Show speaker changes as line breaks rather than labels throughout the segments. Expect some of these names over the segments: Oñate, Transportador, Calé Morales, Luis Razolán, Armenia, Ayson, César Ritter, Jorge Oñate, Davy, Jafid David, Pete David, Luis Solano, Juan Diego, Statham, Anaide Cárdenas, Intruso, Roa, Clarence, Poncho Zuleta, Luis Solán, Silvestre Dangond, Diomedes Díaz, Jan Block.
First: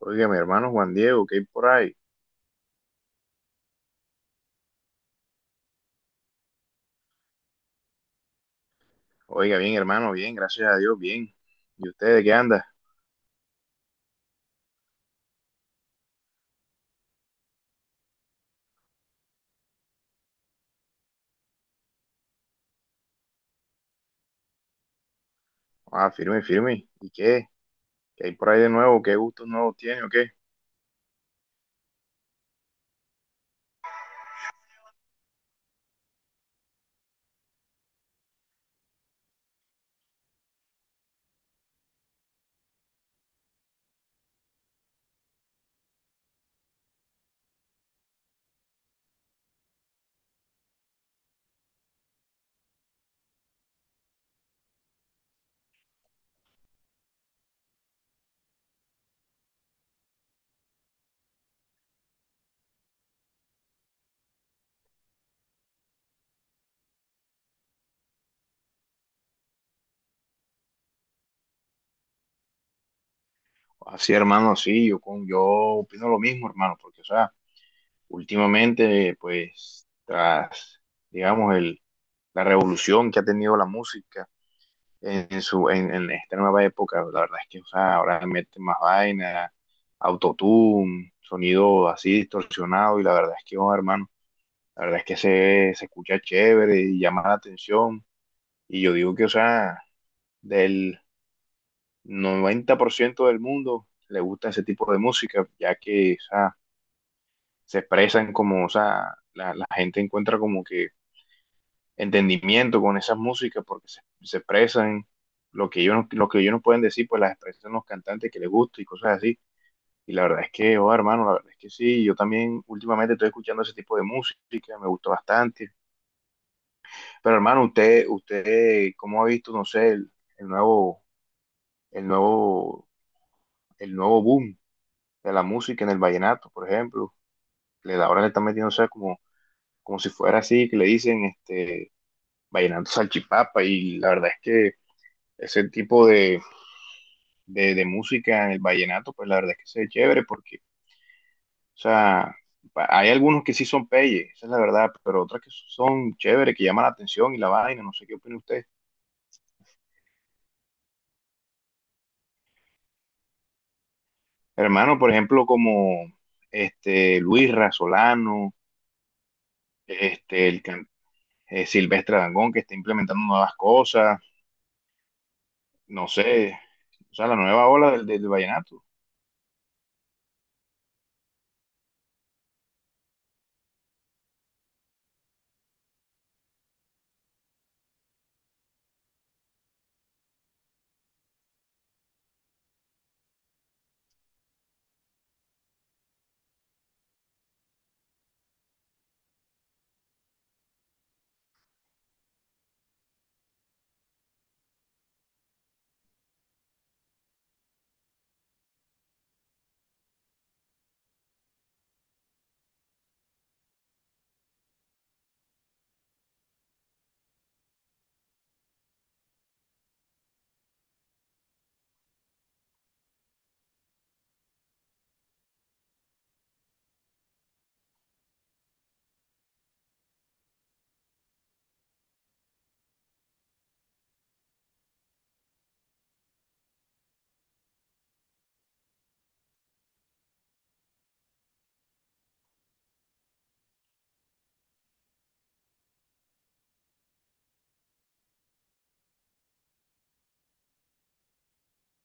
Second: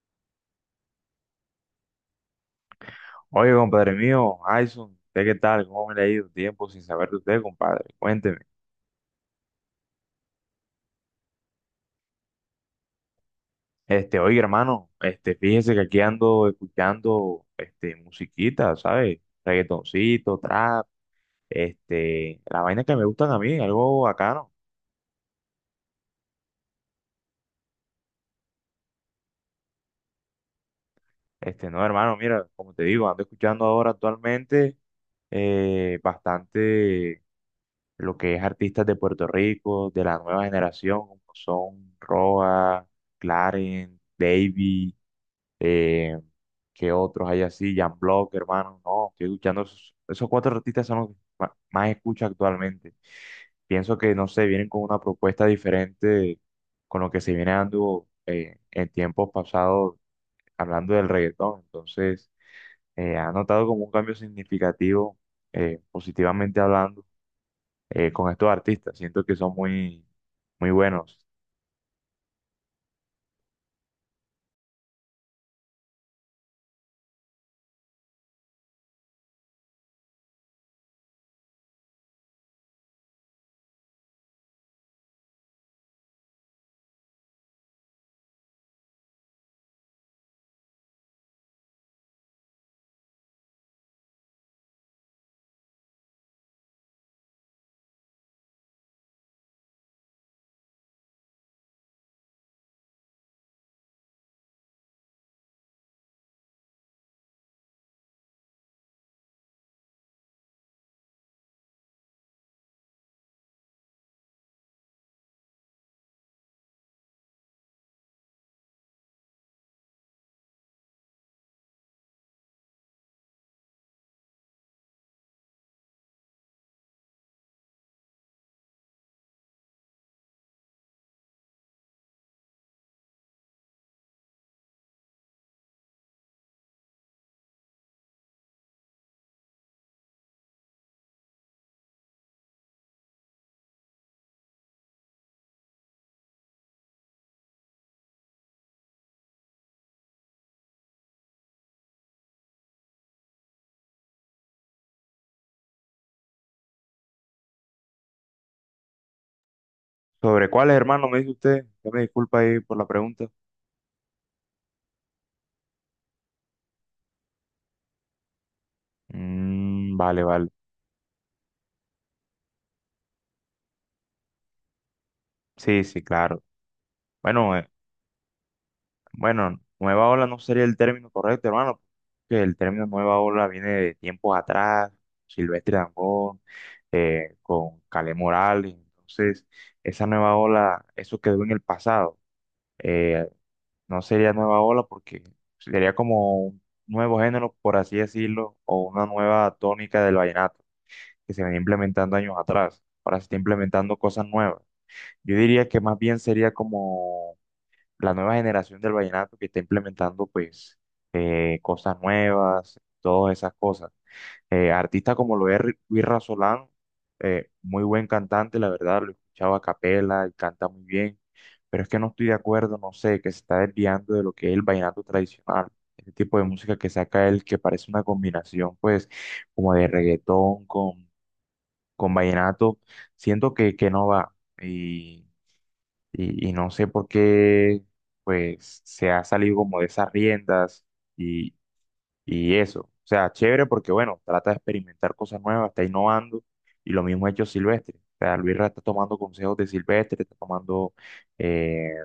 Oiga, mi hermano Juan Diego, ¿qué hay por ahí?
Oye, compadre mío, Ayson, ¿usted qué tal? ¿Cómo me le ha ido? Tiempo sin saber de usted, compadre. Cuénteme.
Oiga, bien, hermano, bien, gracias a Dios, bien. ¿Y usted de qué anda?
Oye, hermano, fíjese que aquí ando escuchando, musiquita, ¿sabes? Reggaetoncito, trap, la vaina que me gustan a mí, algo bacano.
Ah, firme, firme. ¿Y qué? ¿Qué hay por ahí de nuevo? ¿Qué gustos nuevos tiene o qué?
No, hermano, mira, como te digo, ando escuchando ahora actualmente bastante lo que es artistas de Puerto Rico, de la nueva generación, como son Roa, Clarence, Davy. Eh, ¿Qué otros hay así? Jan Block, hermano. No, estoy escuchando esos cuatro artistas son los que más escucho actualmente. Pienso que, no sé, vienen con una propuesta diferente con lo que se viene dando en tiempos pasados hablando del reggaetón. Entonces, ha notado como un cambio significativo, positivamente hablando, con estos artistas. Siento que son muy, muy buenos.
Así, hermano, sí, yo, yo opino lo mismo, hermano, porque, o sea, últimamente, pues, tras, digamos, el, la revolución que ha tenido la música en esta nueva época, la verdad es que, o sea, ahora meten más vaina, autotune, sonido así distorsionado, y la verdad es que, oh, hermano. La verdad es que se escucha chévere y llama la atención. Y yo digo que, o sea, del 90% del mundo le gusta ese tipo de música, ya que, o sea, se expresan como, o sea, la gente encuentra como que entendimiento con esas músicas porque se expresan lo que ellos, no- lo que ellos no pueden decir, pues las expresan los cantantes que les gusta y cosas así. Y la verdad es que, oh, hermano, la verdad es que sí, yo también últimamente estoy escuchando ese tipo de música, me gustó bastante. Pero hermano, usted, ¿cómo ha visto, no sé, el, el nuevo, el nuevo, el nuevo boom de la música en el vallenato, por ejemplo? Le, ahora le están metiendo, o sea, como, como si fuera así, que le dicen, este, vallenato salchipapa, y la verdad es que ese tipo de música en el vallenato, pues la verdad es que se ve chévere, porque, o sea, hay algunos que sí son peyes, esa es la verdad, pero otras que son chéveres, que llaman la atención y la vaina, no sé qué opina usted.
¿Sobre cuáles, hermano, me dice usted? Ya me disculpa ahí por la pregunta.
Hermano, por ejemplo, como este Luis Solano,
Mm, vale, vale.
este el can- Silvestre Dangond, que está implementando nuevas cosas,
Sí, sí,
no
claro.
sé, o sea, la
Bueno,
nueva ola del, del vallenato.
bueno, nueva ola no sería el término correcto, hermano, porque el término nueva ola viene de tiempos atrás, Silvestre Dangond, con Calé Morales, entonces esa nueva ola, eso quedó en el pasado. Eh, no sería nueva ola porque sería como un nuevo género, por así decirlo, o una nueva tónica del vallenato que se venía implementando años atrás, ahora se está implementando cosas nuevas. Yo diría que más bien sería como la nueva generación del vallenato que está implementando pues cosas nuevas, todas esas cosas. Artistas como lo es Luis Razolán, muy buen cantante, la verdad, lo he escuchado a capela y canta muy bien, pero es que no estoy de acuerdo, no sé, que se está desviando de lo que es el vallenato tradicional. Este tipo de música que saca él, que parece una combinación, pues, como de reggaetón con vallenato, siento que no va y no sé por qué, pues, se ha salido como de esas riendas y, y eso. O sea, chévere porque, bueno, trata de experimentar cosas nuevas, está innovando y lo mismo ha hecho Silvestre. O sea, Luis Ra está tomando consejos de Silvestre, está tomando eh,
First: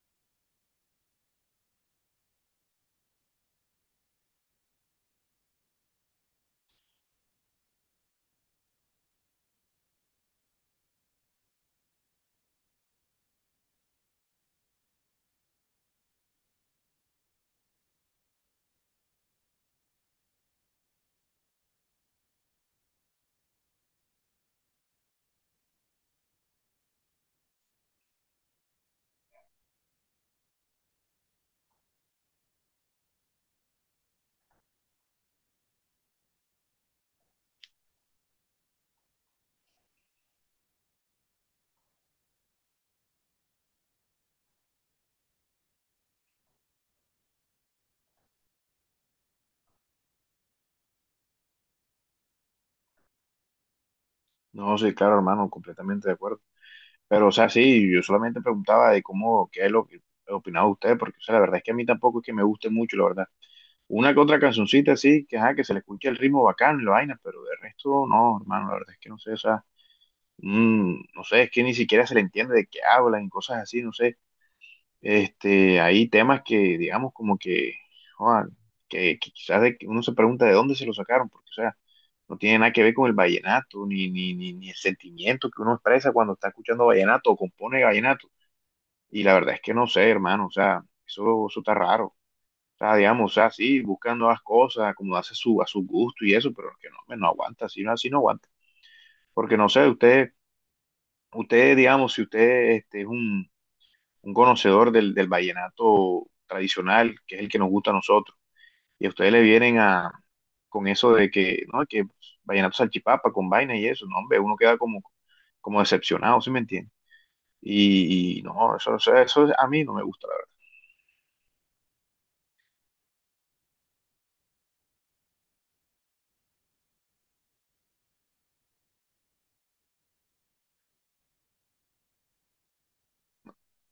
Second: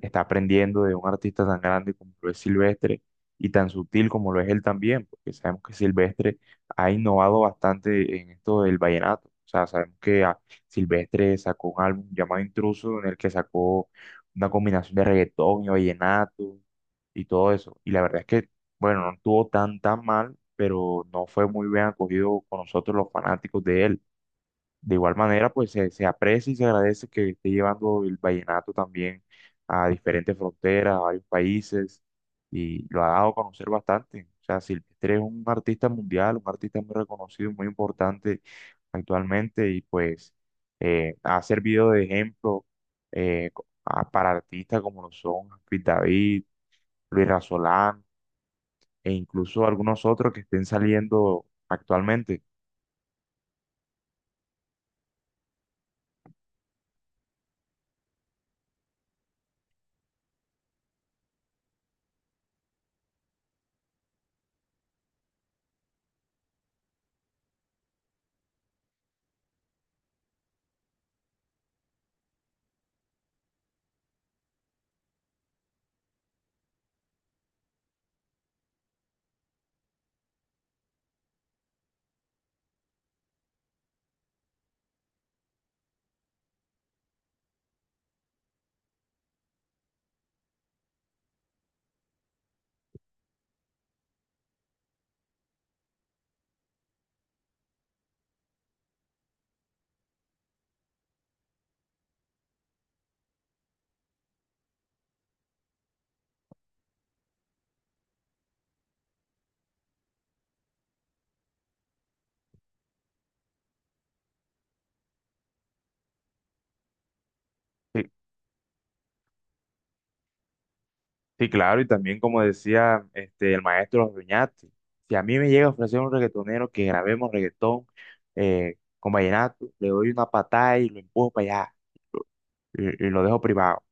está aprendiendo de un artista tan grande como lo es Silvestre y tan sutil como lo es él también, porque sabemos que Silvestre ha innovado bastante en esto del vallenato. O sea, sabemos que Silvestre sacó un álbum llamado Intruso en el que sacó una combinación de reggaetón y vallenato y todo eso. Y la verdad es que, bueno, no estuvo tan tan mal, pero no fue muy bien acogido con nosotros los fanáticos de él. De igual manera, pues se aprecia y se agradece que esté llevando el vallenato también a diferentes fronteras, a varios países, y lo ha dado a conocer bastante. O sea, Silvestre es un artista mundial, un artista muy reconocido, muy importante actualmente, y pues ha servido de ejemplo para artistas como lo son Pete David, Luis Solán, e incluso algunos otros que estén saliendo actualmente.
No, sí, claro, hermano, completamente de acuerdo. Pero, o sea, sí, yo solamente preguntaba de cómo, qué es lo que opinaba usted, porque, o sea, la verdad es que a mí tampoco es que me guste mucho, la verdad. Una que otra cancioncita, sí, que, ajá, que se le escuche el ritmo bacán, y la vaina, pero de resto, no, hermano, la verdad es que no sé, o sea, no sé, es que ni siquiera se le entiende de qué hablan y cosas así, no sé. Este, hay temas que, digamos, como que, joder, que quizás uno se pregunta de dónde se lo sacaron, porque, o sea, no tiene nada que ver con el vallenato, ni el sentimiento que uno expresa cuando está escuchando vallenato o compone vallenato. Y la verdad es que no sé, hermano, o sea, eso está raro. O sea, digamos, o sea, sí, buscando las cosas, acomodarse a a su gusto y eso, pero es que no, hombre, no aguanta, así no aguanta. Porque no sé, usted. Usted, digamos, si usted este, es un conocedor del, del vallenato tradicional, que es el que nos gusta a nosotros, y a ustedes le vienen a, con eso de que, no, que pues, vallenato salchipapa con vaina y eso, no, hombre, uno queda como, como decepcionado, ¿sí me entiende?
Sí.
Y no, eso a mí no me gusta, la verdad.
Sí, claro, y también como decía este, el maestro Oñate, si a mí me llega a ofrecer un reggaetonero que grabemos reggaetón con vallenato, le doy una patada y lo empujo para allá y lo dejo privado.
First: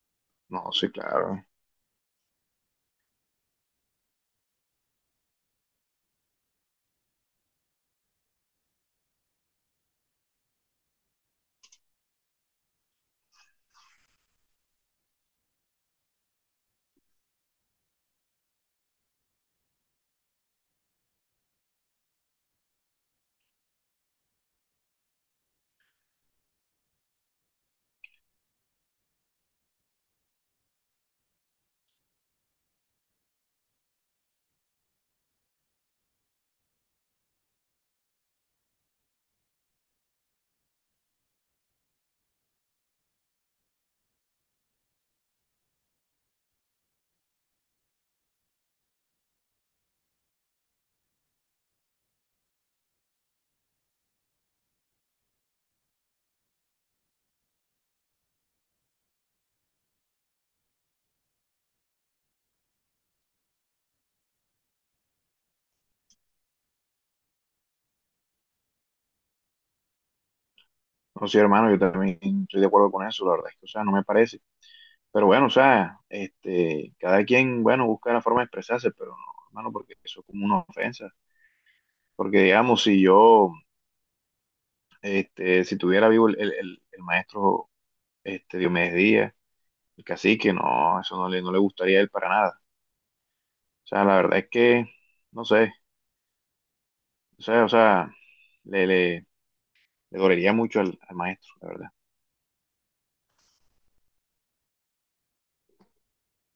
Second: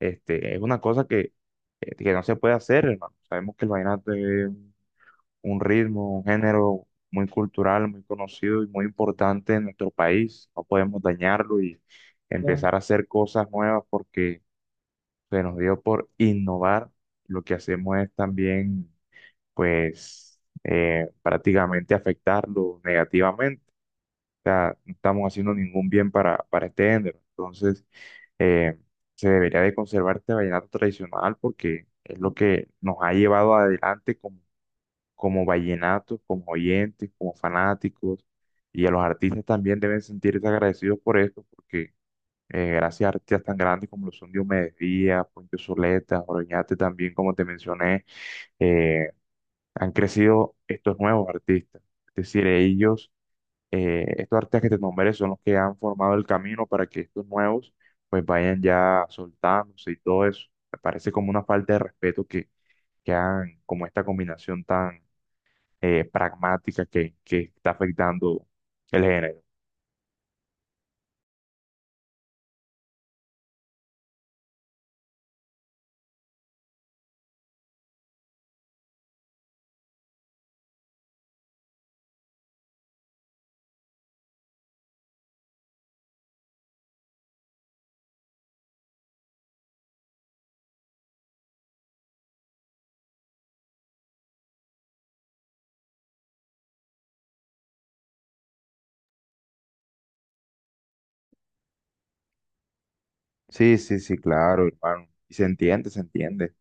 Este, es
No,
una
sí,
cosa
claro.
que no se puede hacer, hermano. Sabemos que el vallenato es un ritmo, un género muy cultural, muy conocido y muy importante en nuestro país. No podemos dañarlo y Claro. Empezar a hacer cosas nuevas porque se nos dio por innovar. Lo que hacemos es también pues prácticamente afectarlo negativamente. O sea, no estamos haciendo ningún bien para este género. Entonces, eh, se debería de conservar este vallenato tradicional porque es lo que nos ha llevado adelante como, como vallenatos, como oyentes, como fanáticos. Y a los artistas también deben sentirse agradecidos por esto porque gracias a artistas tan grandes como lo son Diomedes Díaz, Poncho Zuleta, Oroñate también, como te mencioné, eh, han crecido estos nuevos artistas. Es decir, ellos, estos artistas que te nombré son los que han formado el camino para que estos nuevos pues vayan ya soltándose y todo eso. Me parece como una falta de respeto que hagan como esta combinación tan pragmática que está afectando el género.
No, sí, hermano, yo también estoy de acuerdo con eso, la verdad es que, o sea, no me parece. Pero bueno, o sea, este, cada quien, bueno, busca la forma de expresarse, pero no, hermano, porque eso es como una ofensa. Porque digamos, si yo, este, si tuviera vivo el maestro este, Diomedes Díaz, el cacique, no, eso no no le gustaría a él para nada. O sea, la verdad es que, no sé, o sea, le, le, le dolería mucho al maestro, la verdad.
Sí, sí, sí, claro, hermano. Y se entiende, se entiende.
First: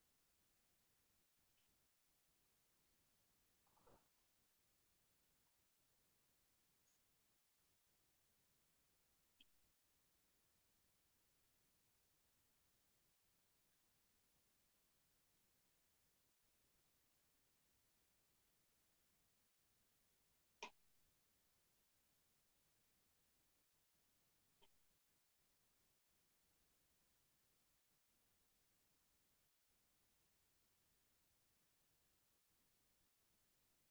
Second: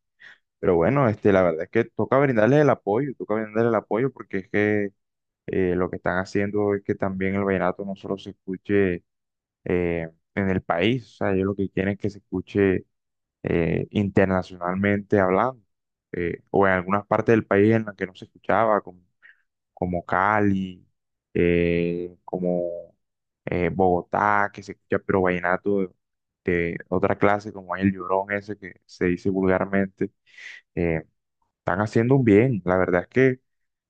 Pero bueno, este, la verdad es que toca brindarles el apoyo, toca brindarles el apoyo porque es que lo que están haciendo es que también el vallenato no solo se escuche en el país, o sea, ellos lo que quieren es que se escuche internacionalmente hablando, o en algunas partes del país en las que no se escuchaba, como, como Cali, como Bogotá, que se escucha, pero vallenato de otra clase, como hay el llorón ese que se dice vulgarmente, eh, están haciendo un bien, la verdad es que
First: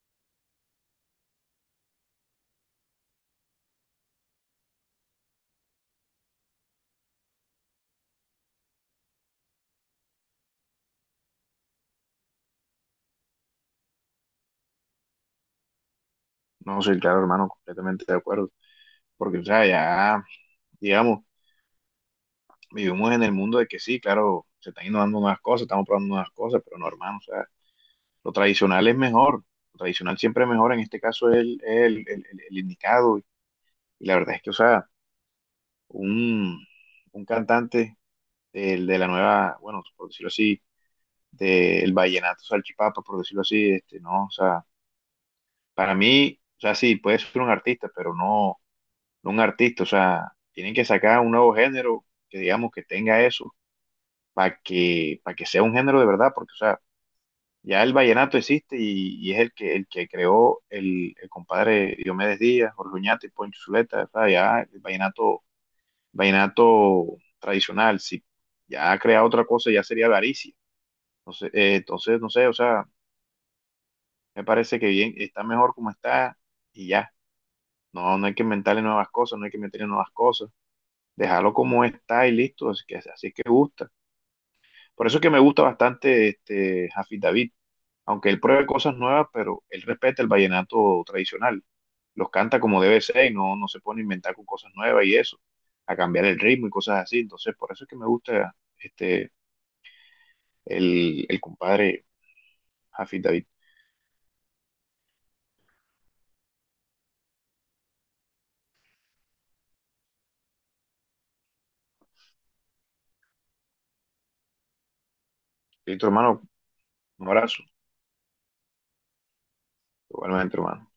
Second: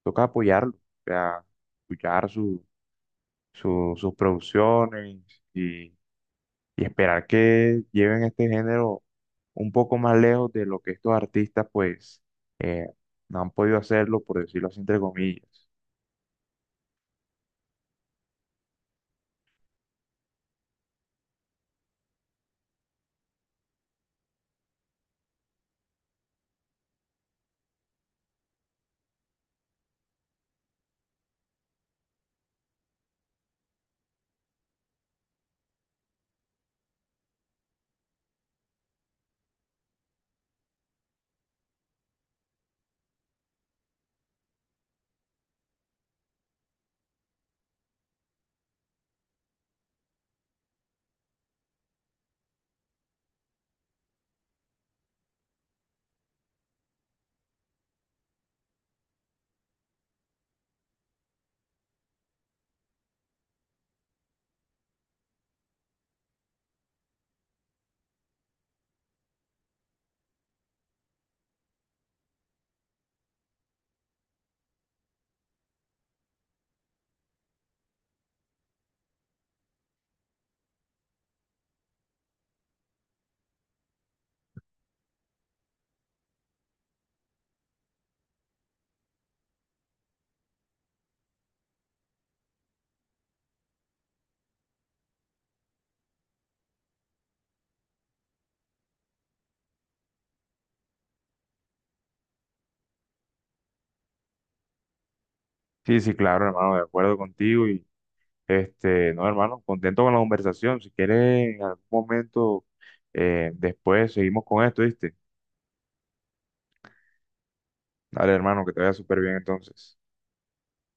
toca apoyarlo, o sea, escuchar sus producciones y, y esperar que lleven este género un poco más lejos de lo que estos artistas pues eh, no han podido hacerlo, por decirlo así entre comillas.
No soy claro, hermano, completamente de acuerdo. Porque, o sea, ya, digamos, vivimos en el mundo de que sí, claro, se están innovando nuevas cosas, estamos probando nuevas cosas, pero no, hermano, o sea, lo tradicional es mejor. Lo tradicional siempre es mejor, en este caso es el indicado. Y la verdad es que, o sea, un, un cantante de la nueva, bueno, por decirlo así, del vallenato salchipapa, por decirlo así, este, no, o sea, para mí, o sea, sí, puede ser un artista, pero no, no un artista, o sea, tienen que sacar un nuevo género que digamos que tenga eso, para que sea un género de verdad, porque, o sea, ya el vallenato existe y es el que creó el compadre Diomedes Díaz, Jorge Oñate y Poncho Zuleta, o sea, ya el vallenato tradicional. Si ya crea otra cosa, ya sería avaricia. Entonces, entonces, no sé, o sea, me parece que bien, está mejor como está y ya. No, no hay que inventarle nuevas cosas, no hay que meterle nuevas cosas. Dejarlo como está y listo, así que, así es que gusta. Por eso es que me gusta bastante este Jafid David, aunque él pruebe cosas nuevas, pero él respeta el vallenato tradicional. Los canta como debe ser y no, no se pone a inventar con cosas nuevas y eso, a cambiar el ritmo y cosas así. Entonces, por eso es que me gusta este el compadre Jafid David.
Sí, sí, claro, hermano, de acuerdo contigo y este, no, hermano, contento con la conversación. Si quieres en algún momento después seguimos con esto, ¿viste?
Y tu hermano, un abrazo,
Dale, hermano, que te vaya súper bien entonces.
igualmente, hermano.